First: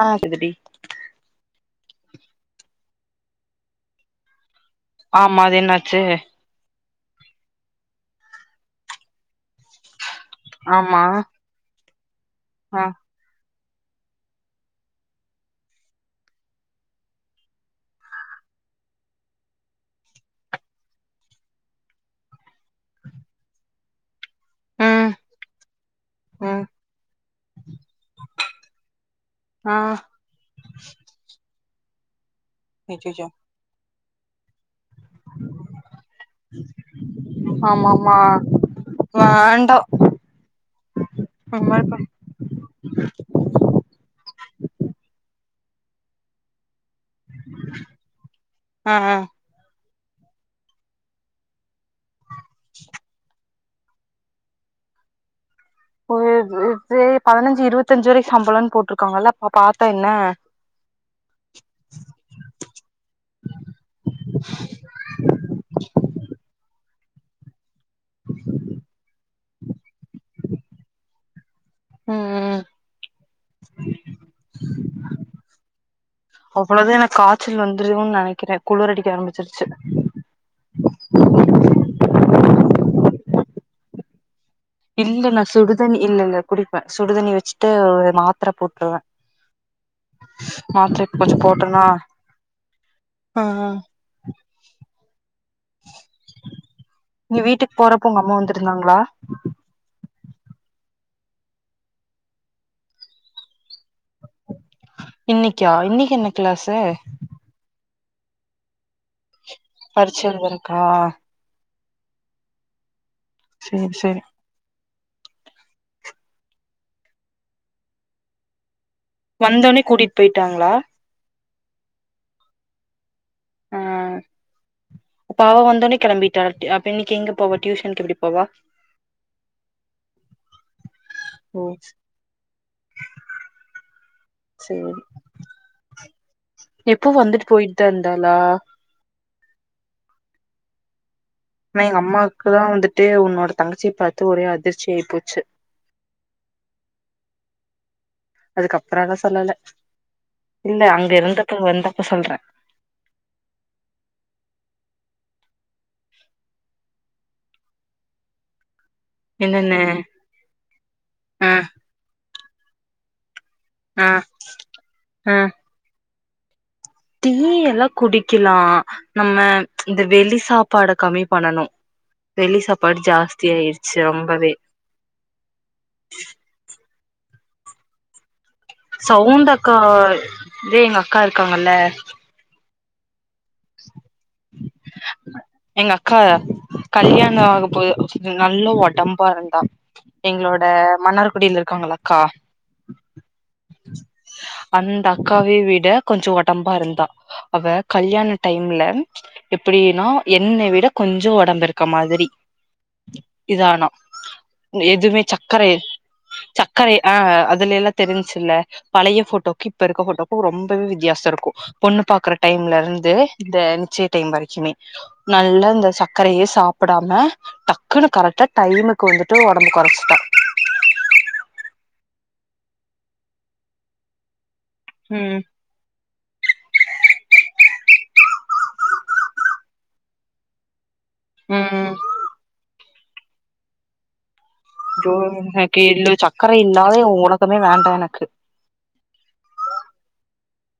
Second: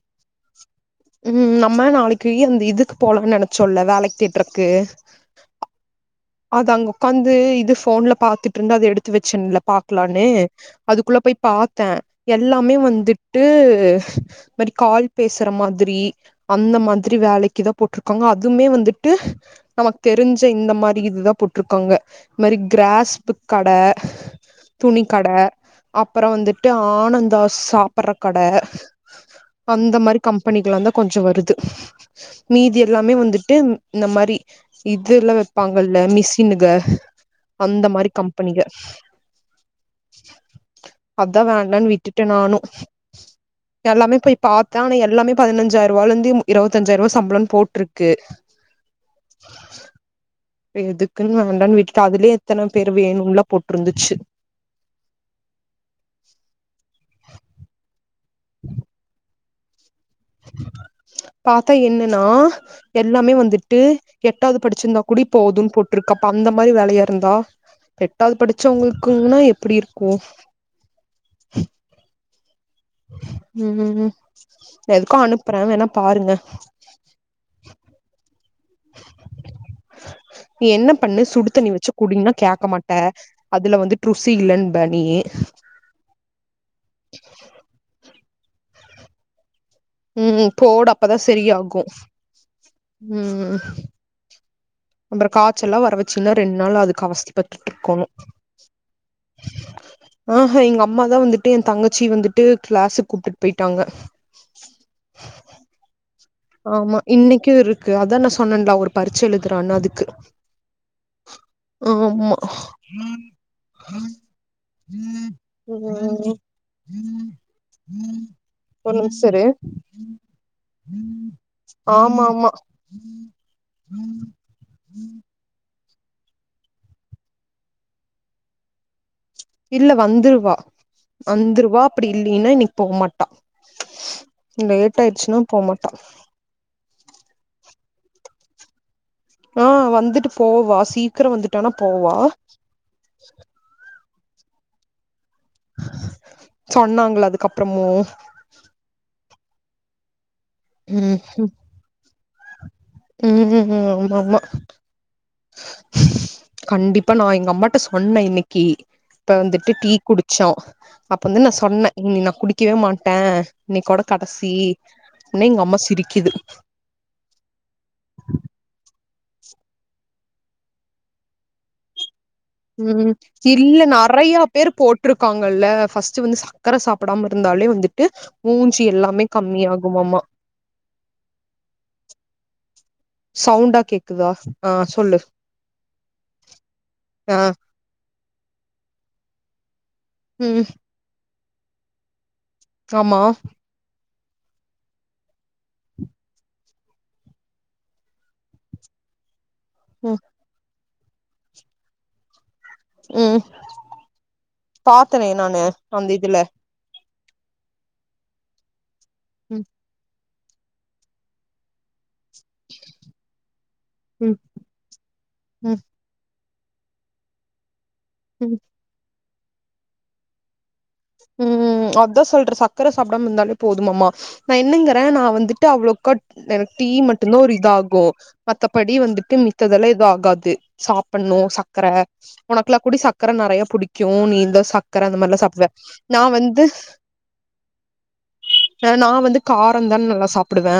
ஆ கேக்குதுடி ம் நம்ம நாளைக்கு அந்த இதுக்கு போலான்னு நெனைச்சோல்ல வேலைக் கேட்றக் ஆமா அது என்னாச்சு? அது அங்க உக்காந்து இது ஃபோன்ல பாத்துட்ருந்தே அத எடுத்து வச்சன்ல பாக்கலான் னு ஆமா அதுக்குள்ள போய் பாத் தே எல்லாமே ஆ வந்துட்டு ஆ இது மாரி கால் பேசுற மாதிரி அந்த மாதிரி வேலைக்குதா போட்ருக்காங்க அதுமே வந்துட்டு நமக்கு தெரிஞ்ச இந்த மா ரி இதுதா போட்ருக்கோங்க. இந்த மாரி கிராஸ்பு கட துணிக் ம் கட அப்புற ம் வந்துட்டு ஆனந்தா சாப்பட்ற கட [unintelligible] ஆ அந்த மாரி கம்பெனிகல்லாந்தான் கொஞ்ச வருது ச [unintelligible] மீதி எல்லாமே அச்சச்சோ வந்துட்டு இந்த மாரி இது எல்லா வப் பாங்கல்ல மிஷினுக அந்த மாரி ஆமாமா கம்பெனிக வேண்டா அதா இந்த மாரி வேண்டான்னு பண் விட்டுட்டே நானு எல்லாமே போய் பாத்தே ஆனா எல்லாமே பதனஞ்சாயர்ரூவால இருந்து இருவத் தஞ்சாயர்ரூவா சம்பளோன்னு போட்ருக்கு ஆ ஆ எதுக்குன்னு வேண்டான்னு வீட்டுட்ட அதுலயே எத்தன பேர் வேணுன்லா போட்ருந்துச்சு. ப்போ இது சேரி பதினஞ் சு இருபத்தஞ்சு வரைக்கி சம்பளம்னு போட்ருக்காங்கல்ல அப்ப பாத் பாத்தா என்னன்னா எல்லாமே வந்துட்டு எட்டாவது படிச்சிருந்தா கூடி போதுன்னு போட்ருக்கு அப்ப அந்த மாரி வேலையா ட்ட இருந்தா எட்டாவது படிச்சவங்களுக்குன்னா எப்பிடி இருக்கு? ம் ம் எதுக்கு அனுப்புறே வேண்ணா அவ்வளவுதா எனக்கு காச்சல் வந்துருமோன் நெனைக்கிற குளுர் அடிக்க ஆரம்பிச்சிருச்சு நீ என்ன பண்ணு சுடு தண்ணி வெச்சு குடிங்குன்னா கேக்க மாட்ட அதுல வந்து ட்ரூஸ் இல்ல நா சுடுதண்ணி இல்ல இல்ல குடிப்ப சுடுதண்ணி வெச்சுட்டு ஒரு மாத் த்ர போட்ருவ உம் போடு அப்பதா சரியாகோ போட்டனா ஆ உம்ம் ஆ கார் ச்சல்லா வர வெச்சினா ரெண்டு நாள் அதுக்கு நீ வீட்டுக்கு அவதிப்பட்டுட்டுயிருக்கோனு போறப்போ உங்க அம்மா வந்திருந்தாங்களா ஆஹா எங்க அம்மாதா வந்துட்டு எ தங்கச்சி வந்துட்டு கிளாஸுக்கு கூப்புட்டு போயிட்டாங்க இன்னிக்கா இன்னிக்கு என்ன கிளாஸு ஆமா இன்னிக்கு இருக் கா அதா நா சொன்னன்ல அவ ஒரு பரிச்சில இரு பறிச்ச எழுதருக்கா ஆமா சேரி சேரி [inaudible] இரு வந்தொனே கூட்டிட் போயிட்டாங்களா ஆமா ஆமா உம் ஆ உம் அப்ப அவ வந்தோனே கெளம்பிட்டா டூ அப்ப இன்னிக்கு எங்க போவா டியூஷனுக்கு எப்புடி போவா இல்ல வந்துருவா ஓ வந்துருவா அப்புடி இல்லின்னா இன்னிக்கு போ மாட்டா சேரி லேட் ஆயிருச்சுன்னா போமாட்டா எப்போ வந்துட்டு போயிட்டுதா இருந்தாளா ஆ வந்துட்டு போவா சி ஆமா எங்க அம்மாக்குதா வந்துட்டு உன்னோட தங்கச்சிய பார் த்து ஒரே அதிர்ச்சி ஆயி போச்சு சொன்னாங்கள அதுக்கப்பறமு அதுக்கப்புறலா சொல்லல இல்ல அங்க இருந்தப்ப வந்தப்ப சொல்ற ம்க்ம் ம்க்ம் அது இல்ல அம்மா கண்டிப்பா நா எங்க அம்மாட்ட சொன்ன இன்னிக்கி இப்ப வந்துட்டு என்னன்னு டீ குடிச்சோ அப்ப வந்து ஆ நா சொன் இனி நா குடி க்கவே மாட்டே இன்னைக்கோட ஆ கடைசி ஆ உன்னே எங்க அம்மா சிரிக்குது டீ எல்லா குடிக்கலா நம்ம இந்த வெளி சாப்பாட கம்மி பண்ணணு. ம் இல்ல நெறைய ரொம்பவே பேரு போட்ருக்காங்கல்ல ஃபஸ்ட் வந்து சக்கர சாப் டாம இருந்தாலே வந்துட்டு மூஞ்சி எல்லாமே சவுண்டு அக்கா கம்மியாகுமாமா இதே எங்க அக்கா இருக்காங்கல்ல சவுண்டா கேக்குதா ஆ சொல்லு எங்க அக்கா ஆ கல்யாணோ ஆகப் போது ச்சு இது நல்ல ஒடம்பா இருந்தா எங்களோட ம் மன்னார் குடில இருக்காங்கல்ல அக்கா ஆமா அந்த அக்காவை விட கொஞ்ச ஒடம்பா இருந்தா. அவ கல்யாண டைம்ல எப்படின்னா ம் என்ன விட கொஞ்சோ ஒடம்பு இருக்க மாதிரி ம் இதானா எதுமே பாத்தனே நானு சக்கரை அந்த இதுல சக்கரை ஆ அதுல எல்லா தெரிஞ்ச்சு இல்ல பழைய ம் ஃபோட்டோக்கு இப்ப இருக்க ஃபோட்டோ க்கு ரொம்பவே வித்தியாசோ இருக்கு. பொண்ணு பாக்குற டைம்ல இருந்து இந்த நிச்சய டைம் ம் வரைக்குமே நல்லா ம் இந்த சக்கரையே சாப்படாம ட க்குனு கரெக்டா ம் டைமுக்கு வந்து ட்டு ஒடம்ப கொறச்சுட்டா. ம் அதா சொல்ற சக்கர சாப்டாம இருந்தாலே போதுமாம்மா. நா என்னங்குறே நா ம் வந்துட்டு அவ்ளோக்கா எனக்கு டீ மட்டும்தா ஒரு இதாகு. மத்தபடி வந்துட்டு மித்ததெல்லா எது ஆகாது சாப் பட்ணு சக்கர ம் உனக்கெல்லா கூடி சக்கர நெறைய புடிக்கு நீயுந்தா சக்கர ஜோ அந்த மாரில்லா சாப்புடுவே எனக்கு இல்ல நா சக்கரை வந்து இல்லாத உலகமே வேண்டா எனக்கு ஆ நா வந்து காரந்தான நல்லா சாப் அப்டிதா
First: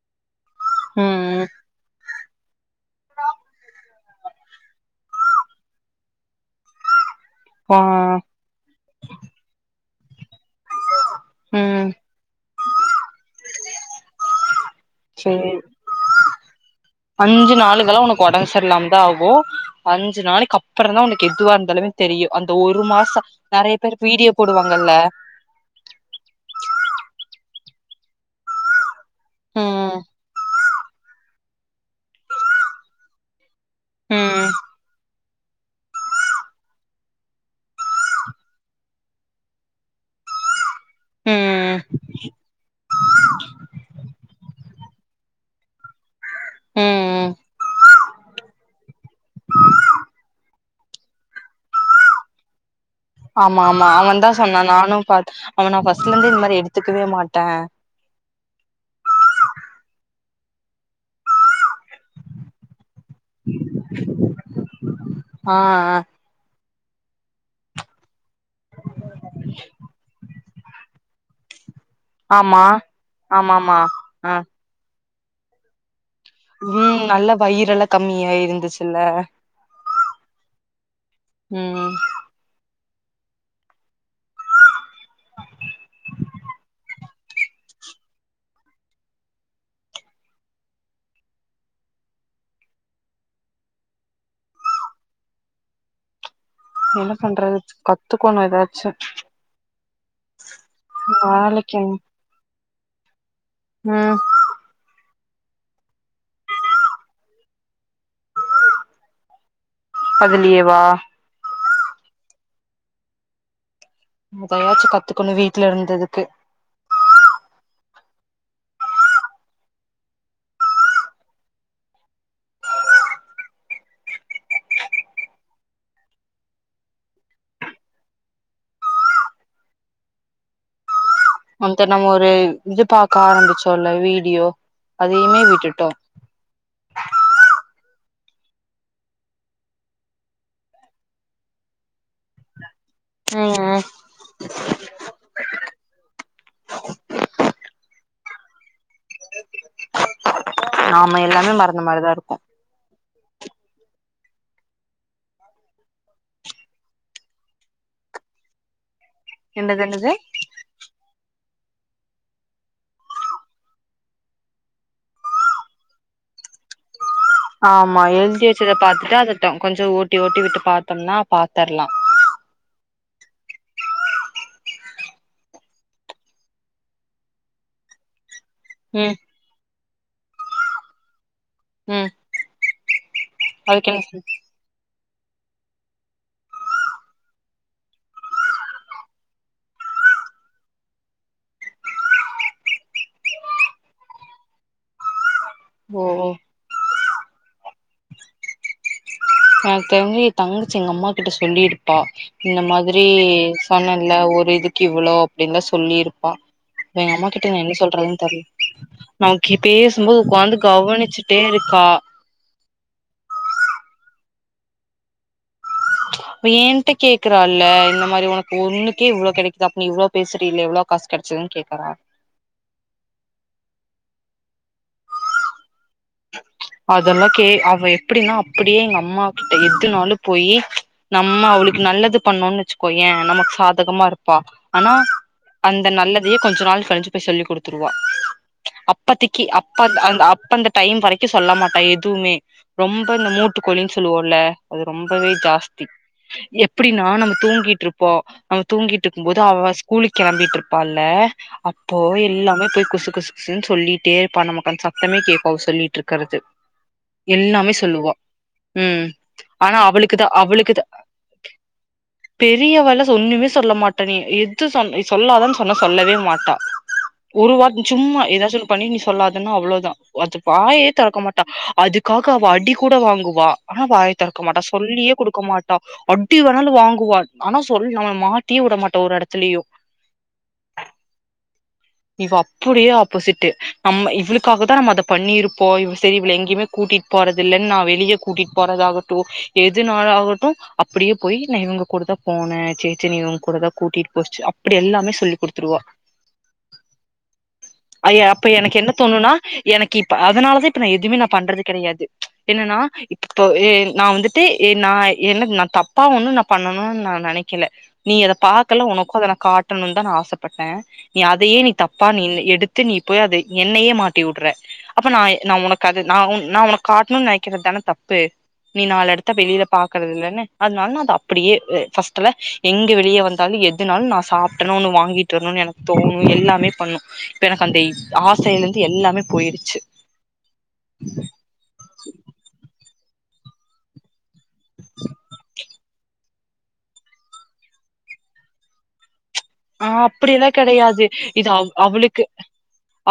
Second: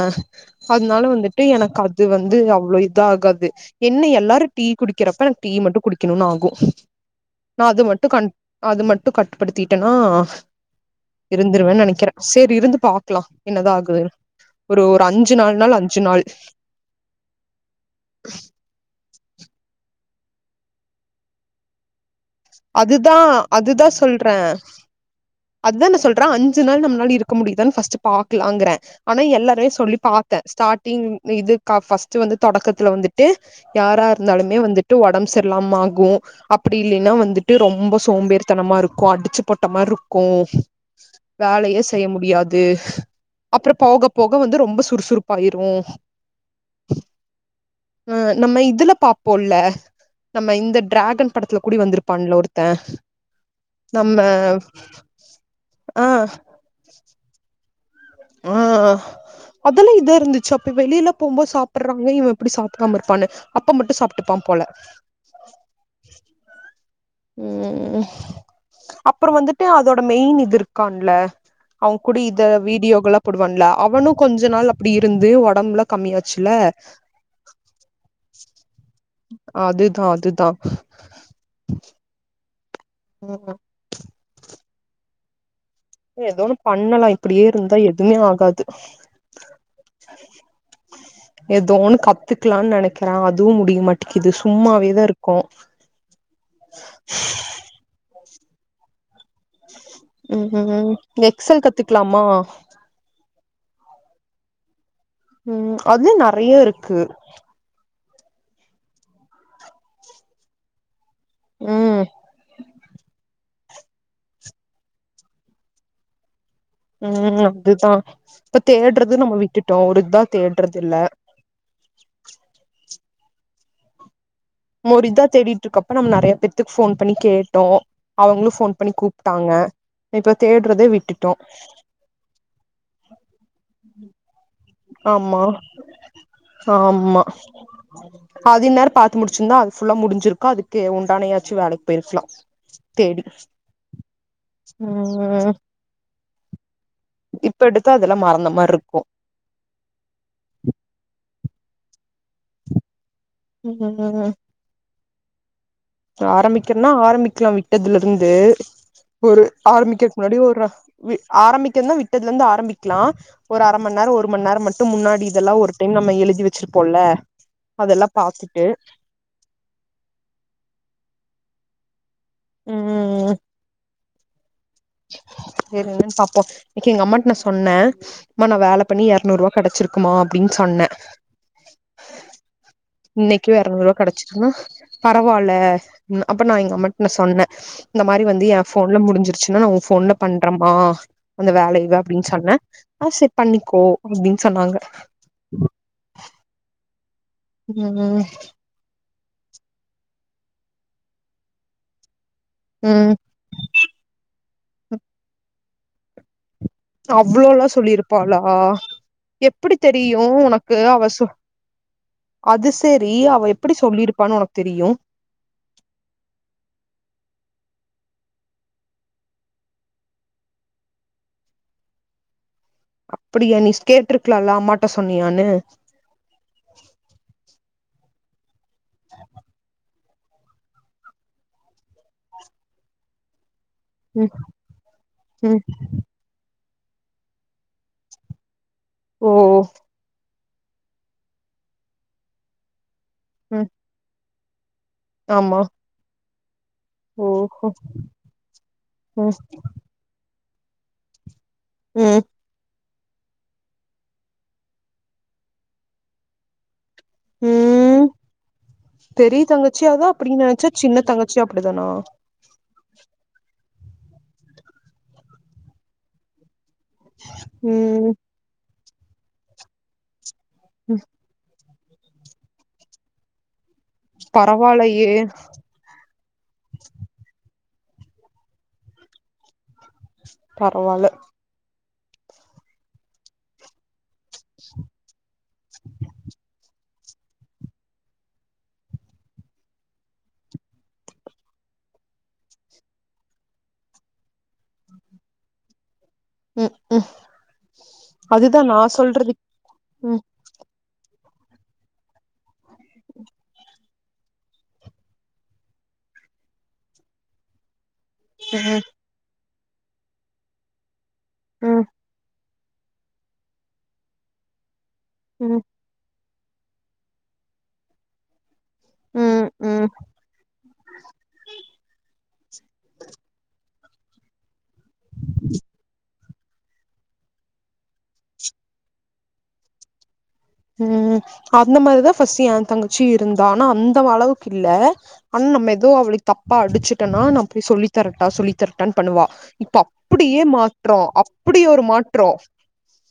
அதனால ம் வந்துட்டு எனக்கு அது வந்து அவ்ளோ இது ஆகாது என்ன எல்லாரு டீ குடிக்கிறப்ப எனக்கு டீ மட்டு குடிக்கணுன்னு ஆகு நா ஆ அது மட்டு கன் அது மட்டு கட்டுப்படுத்தி ட்டனா ஆஹ [inaudible] இருந்தருவேன்னு ம் நெனைக்கிறே சேரி இருந்து பா க்கலா என்னதா ஆகுதுனு. ஒரு ஒரு அஞ்சு சேரி நாள்னாலு அஞ்சு நாள் கு அஞ்சு நாளைக்கி அப்புறந்தா உனக்கு எதுவா இருந்தாலுமே தெரியு அந்த ஒரு அதுதா மாசோ நெறைய அதுதா பேர் வீடியோ சொல்றே போடுவாங்கல்ல அதா நா சொல்றே அஞ்சு நாள் நம்மளால இருக்க முடியு தான்னு ஃபஸ்ட் பாக்கலாங்குறே ஆனா எல்லாரையு சொல்லி ம் பாத்த ஸ்டார்ட் டிங் இது க ஃபஸ்ட் வந்து தொடக்கத்துல வந்துட்டு யாரா ம் இருந்தாலுமே வந்துட்டு ஒடம் பு சரில்லாம ஆகு அப்டி இல்லைன்னா வந்துட் டு ரொம்ப சோம்பேறித்தனமா இருக்கு அடிச்சு போட்ட மாரி இருக்கு வேலையே ம் செய்ய முடியாது அப்புறோ போக போக வந்து ரொம்ப சுறுசு றுப்பாயிருவோ ம் ஆ நம்ம இதுல பாப்போல்ல நம்ம இந்த டிராகன் படத்துல கூடி வந்துரு ப்பான்ல ஒருத்த ஆமா ஆமா அவன்தா சொன்னா நானு பாத் அவ நா ஆ ஃபஸ்ட்ல இருந்தே இந்த மாரி எடுத்துக்கவே மாட்டே ஆ அதெல்லா இதா இருந்துச்சு அப்ப வெளில போகும்போது சாப் படறாங்க இவ எப்டி சாப்டாம இருப்பான்னு அப்ப மட்டு சாப்ட்டுப்பா போல ஆ ஆ ம் ம் அப்புற வந்துட்டு அதோட மெயின் இது இரு க்கான்ல அவ கூடி இத ஆமா வீடியோகல்லா போடுவான்ல ஆமாமா அவனு ஆ கொஞ்ச நாள் அப்டி இருந்து ஒடம்பல்லா ம் நல்லா வயிறெல்லா கம்மியாயி இருந்துச்சுல்ல தா அதுதா ம் ஆமா எதோன்னு பண்ணலா இப்டியே இருந்தா எதுமே ஆகாது. ஏதோ ஒன்னு கத்துக்கலான்னு நெனைக்கிறே அதுவு முடிய மாட்டேங்கிது சும்மாவேதா இருக்கோ. என்ன பண்றது கத்துக் கோனு எதாச்சு ம் ஹும் ம் எக்செல் கத்துக்கலாமா? ஆ ம் அதுலயு நெறைய இருக்கு அதுலயேவா? ம் நம்ம இப்ப எதாச்சு கத்துக்கணு வீட்ல இருந்ததுக்கு. ம் அதுதா. இப்ப தேடுறது நம்ம விட்டுட்டோ ஒரு இதா தேடுறது இல்ல. நம்ம ஒரு இதா தேடிட்ருக்கப்ப நம்ம நெறையா பேத்துக்கு ஃபோன் பண்ணி கேட்டோ. அவங்களு ஃபோன் பண்ணி கூப்ட்டாங்க. அ இப்ப தேடுறதே விட்டுட் அந்த நம்ம ஒரு இது பாக்க ஆரம்பிச்சோ இல்ல வீடியோ அதையுமே ஆமா விட்டுட்டோ ஆமா அது இந்நேரோ பாத்து முடிச்சிருந்தா அது ஃபுல்லா முடிஞ்சிருக்கு அதுக்கு உண்டான எதாச்சு வேலைக்கி போயிருக்கலா தேடி ம் ம் இப்ப எடுத்தா அதெல்லா மறந்த மாரி இருக்கு ஆமா எல்லாமே மறந்த மாரிதா இருக்கு ம் ஆரம்பிக்கணுன்னா ஆரம்பிக்கலா விட்டதுல இருந்து ஒரு என்னது என்னது ஆரம்பிக்கறக்கு முன்னாடி ஒரு வீ ஆரம்பிக்கறதுன்னா விட்டதுல இருந்து ஆரம்பிக்கலா. ஒரு அர மணி நேரோ ஒரு மணி நேரோ மட்டு முன்னாடி இதெல்லா ஒரு டைம் நம்ம எழுதி வச்சிருப்போல்ல ஆமா அதெல்லா எழுதி பாத்துட்டு வச்சத பாத்துட்டு அதட்ட கொஞ்சோ ஓட்டி ஓட்டி விட்டு பா த்தோன்னா பாத்தரலா. ம் செரி என்னன்னு பாப்போ. இன்னக்கி எங்க அம்மாட்ட நா சொன்னே அம்மா நா வேல பண்ணி ம் எரநூர்ருவா கெடைச்சிரு க்குமா அப்டின்னு சொன்னே. ம் இன்னக்கி அதுக்கு எறநூர்ரூவா என்ன கெடைச்சுதுன்னா பரவால்ல ம் அப்ப நா எங்க அம்மாட்ட நா சொன்னே இந்த மாரி வந்து என் ஃபோன்ல முடிஞ்சிருச்சுன்னா நா உன் ஃபோன்ல பண்றம்மா அந்த வேலையவ அப்டின்னு சொன்னே ஆ சேரி பண்ணிக்கோ அப்டின்னு சொன்னாங்க. ஓ ம் எனக்கு தெரிஞ்சு ஏன் தங்கச்சி எங்க அம்மாகிட்ட சொல்லிருப்பா இந்த மாதிரி ம் சொன்னேன்ல ஒரு இதுக்கு இவ்ளோ அப்டின்லா சொல்லிருப்பா அவ்ளோ எல்லா சொல்லிருப்பாளா? நமக்கு எப்பிடி பேசும்போது தெரியு உக்காந்து உனக்கு அவ சொ கவனிச்சுட்டே இருக்கா அது செரி அவ எப்பிடி சொல்லிருப்பான்னு உனக் தெரியு அவ ஏன்ட்ட கேக்குறா இல்ல இந்த மாரி உனக்கு ஒண்ணுக்கே இவ்ளோ கெடைக்குது அப்ப நீ இவ்ளோ பேசுறயில்ல எவ்ளோ காசு கெடைச்சதுன்னு கேக்கறா அப்டியா நீ கேட்ருக்கலால்ல அம்மாட்ட சொன்னியான்னு அதல்லா கே அ அவ எப்டின்னா அ ப்பிடியே எங்க அம்மா கிட்ட எதுனாலு போயி நம்ம அவளுக்கு நல்லது பண்ணோன்னு வச்சுக்கோயே நமக்கு சாத கமா ம் இருப்பா. ஆனா ம் அந்த நல்லதையே கொஞ்ச நாள் கழிச்சு போய் சொல்லி குடுத்துருவா. ஓ அப்பத்தக்கி அப்ப அந் அப் டைம் வரைக்கி சொல்ல மாட்டா எதுவுமே ரொம் ப இந்த ம் மூட்டுகோழின்னு சொல்லுவோல்ல அது ரொம்பவே ஆமா ஜாஸ்தி எப் பிடின்னா நம்ம ஓஹோ தூங்கிட்ருப்போ நம்ம தூங்கிட்ருக்கும் ம் போது அவ ஸ்கூலுக்கு கெளம்பிட்ரு ப்பால்ல அப்போ ம் எல்லாமே போய் குசு குசுகுசுன்னு சொல்லிட்டே இருப்பா. நமக்கு அந்த சத்தமே கேக் கு அவ சொல்லிட்டு இருக்கறது எல்லாமே ம் சொல்லுவா. ம் பெரிய ஆனா தங்கச்சியாதா அவளுக்குதா அப்டின் நெனச்சா அவளுக்குதா சின்ன தங்கச்சியு அப்டிதானா பெரியவல்லா ஒண்ணுமே சொல்ல மாட் டா நீ எது சொன் நீ சொல்லாதன்னு சொன்னா சொல்லவே மாட்டா. ஒரு வார் ம் சும்மா எதாச்சு ஒன்னு பண்ணி நீ சொல்லாதன்னா அவ்ளோதா அது வாயே ம் தெறக்க மாட்டா அதுக்காக அவ அடி கூட வாங்குவா. ஆனா வாயே தெறக்க மாட்டா. பரவால்லயே சொல்லியே குடுக்க மாட்டா. அடி வேணாலு வாங்குவா ஆனா சொல் நம்மள மாட்டியே விட மாட்டா ஒரு எடத்துலயு. பரவால்ல. இவ அப்படியே ஆப்போசிட்டு நம்ம இ வுளுக்காகதா நம்ம அத பண்ணிருப்போ இவ சரி இவள எங்கயுமே கூட்டிட் போறது இல்லன்னு நா வெளிய கூட்டிட்டு போறதாகட்டு எதுனாலாகட்டு அப்டியே போய் நா இவங்க கூடதா போனே சேச்சி என்ன இவங்க கூடதா கூட்டிட்டு போச்சு அப்டி எல்லாமே சொல்லி் குடுத்துருவா. ம் ம் ஐயே அப்ப அதுதா எனக்கு நா என்ன தோணுனா சொல்றது எனக்கு இப்ப ம் அதனாலதா இ ப்ப நா எதுமே நா பண்றது கெடையாது. என்னன்னா இப்ப எ நா வந்துட்டு எ நா என்ன நா தப்பா ஒண்ணு நா பண்ணணுன்னு நா நெனைக்கில நீ அத ம் பாக்கல உனக்கு அத நா கா ட்டணுன்னுதா நா ஆசப்பட்டே நீ அதையே நீ ம் தப்பா நீனு எடு த்து நீ போய் அது என்னயே மாட்டி விடுற அப்ப நா நா ம் உனக்காக நா உன் நா உனக்கு காட்ணுன்னு நெனைக்கிறதுதான தப்பு நீ நாலு எடத்த ம் வெளில ம் பாக்குறது இல்லன்னு அதனால நா அது அப்படியே அ ஃபர்ஸ் டல்லா எங்க வெளிய வந்தாலு எதுனாலு நா சாப் டணு ஒன்னு வாங்கிட்டு வரணுன்னு என க்கு எல்லாமே பண்ணு இப்ப எனக்கு அந்த ஆசையில இருந்து எல்லாமே போயிடுச்சு ம் அந்த மாரிதா ஃபஸ்ட்டு ஏன் தங்க ச்சி இருந்தா ஆனா அந்த அளவுக்கு இல்ல ஆனா நம்ம எதோ அவளுக்கு தப்பா அடிச்சுட்டேன்னா நா போய் சொல்லித்தரட்டா சொல்லித்தரட்டானு பண்ணுவா. இப்ப ஆ அப்பிடி அப்டியே எல்லா மாற்றோ கெடையாது. இது அப்டி அவ ஒரு அவளுக்கு மாற்றோ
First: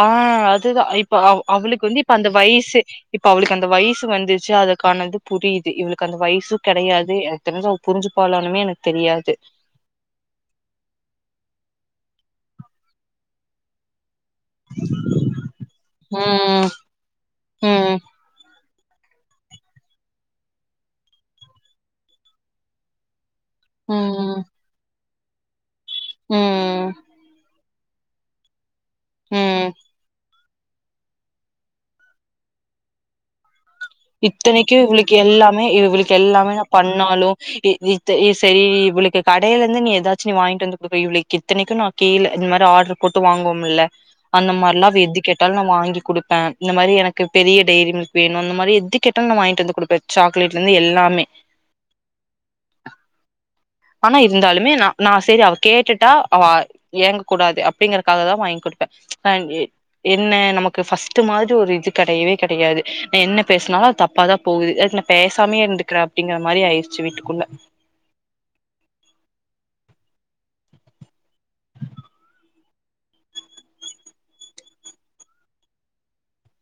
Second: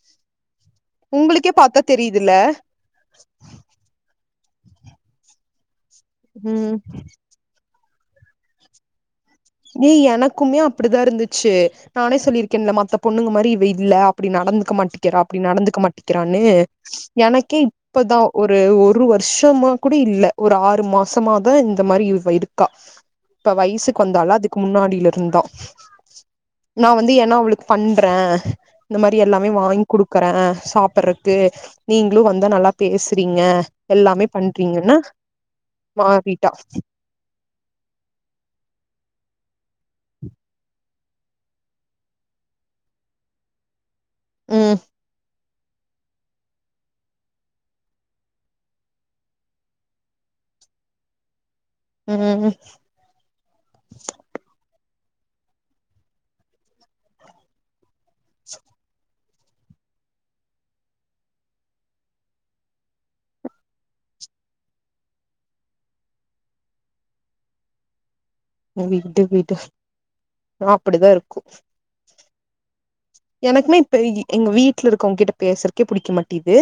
ஆ அதுதா இப்ப அவ உங்களுக்கே பாத்தா அவளுக்கு வந்து இப்ப அந்த தெரியுதுல்ல வயிசு இப்ப அவளுக்கு அந்த வயிசு வ ந்துச்சு அதுக்கான இது புரியுது இவுளு க்கு அந்த வயசு ம் கெடையாது எனக்கு தெரிஞ்சு அவ புரிஞ்சுப்பாளானுமே எனக்கு தெரியாது. டி எனக்குமே அப்டிதா இருந்துச்சு. நானே சொல்லிருக்கேன்ல மத்த பொண்ணுங்க மாரி இவ இல்ல அப்டி நடந்துக்க மாட்டிங்கிறா அப்டி நடந்துக்க மாட்டிக்கிறான்னு ம் எனக்கே ம் இப்பதா ஒரு ஒரு ஒரு வருஷமா கூட இல்ல ஒரு ஆறு மாசமாதா இந்த மாரி இவ இருக்கா இப்ப வயசுக்கு வந்தாளா ம் மாடில இருந்தா நா ம் வந்து ஏன்னா அவளு பண்ற இந்த மாரி எல்லாமே ம் வாங்கி் குடுக்கறே சாப்படறக்கு நீங்களு வந்தா நல்லா பேசுறீங்க எல்லாமே இத்தனைக்கு பண்றீங்கன்னா இவளுக்கு எல்லாமே இவளுக்கு மாறிட்டா எல்லாமே நா பண்ணாலு இ இத் இது செரி இவளுக்கு கடைல இருந்து நீ எதாச்சு நீ வாங்கிட்டு வந்து குடுக்கற இவளுக்கு இத்தனைக்கு நா கீழ இது மாரி ஆர்டர் போட்டு வாங்குவோமல்ல அந்த ம் மாரில்லா அவ எது கே ட்டாலு நா வாங்கி குடுப்பே இந்த மாரி எனக்கு பெரிய டெய்ரி மில்க் வேணு அந்த மாரி எ து கேட்டாலு நா வாங்கிட்டு வந்து குடுப்பே சாக்லேட்ல இருந்து எல்லாமே. ம் ஆனா இருந்தாலுமே நா நா செரி அவ கேட்டுட்டா அவ ஏங்க கூடாது அ ப்டிங்கறக்காகதா வாங்கி குடுப்பே. நா எ என்ன நமக்கு ஃபர்ஸ்ட்டு மாரி ஒரு இது கெடையவே கெடையாது நா என்ன பேசுனாலு அது தப்பாதா போகுது அதுக்கு நா பேசாமயே இருந்துக்கலா அப்டிங்கிற மாரி ஆயிருச்சு வீட்டுக்குள்ள ஆ விடு விடு ஆ அப்பிடிதா இருக்கு எனக்குமே இப்ப எ எங்க வீட்ல இருக்கவங்க கிட்ட பேசறக்கே புடிக்க மாட்டிது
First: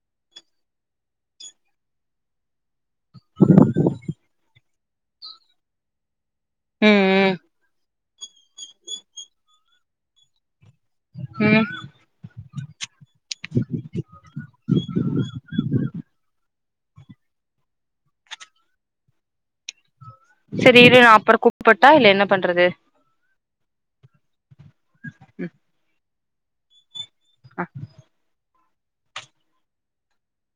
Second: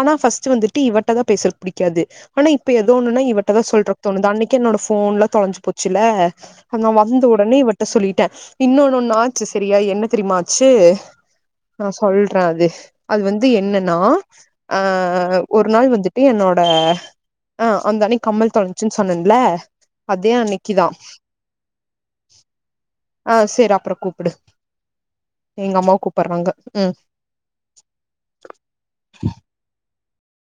ஆனா ஃபர்ஸ்ட் வந்துட்டு இவட்டதா பேசுறக்கு புடிக்காது ஆனா இ ப்ப எதோ ஒன்னுனா இவட்டதா சொல்றதுக்கு தோணுது அன்னைக் கி என்னோட ஃபோன்லா தொலஞ்சு போச்சுல்ல அது நா வந்த ம் உடனே இவட்ட சொல்லி ட இன்னொன்னொன் ஆச்சு சரியா என்ன தெரியுமாச்சு ம் ம் நா சொல்ற அது அது வந்து என்னனா ஆ ஒரு நாள் வந்துட்டு என்னோடு ட ஆ அந்தண்ணி கம்மல் தொலஞ்சுன் சொன்னன்ல அதே செரி அன்னைக்குதா இரு நா அப்றோ கூப்பட்டா இல்ல என்ன பண்றது ஆ சேர் அப்புறோ கூப்புடு எங்க அம்மாவ் கூப்பறாங்க ம் அ ஹ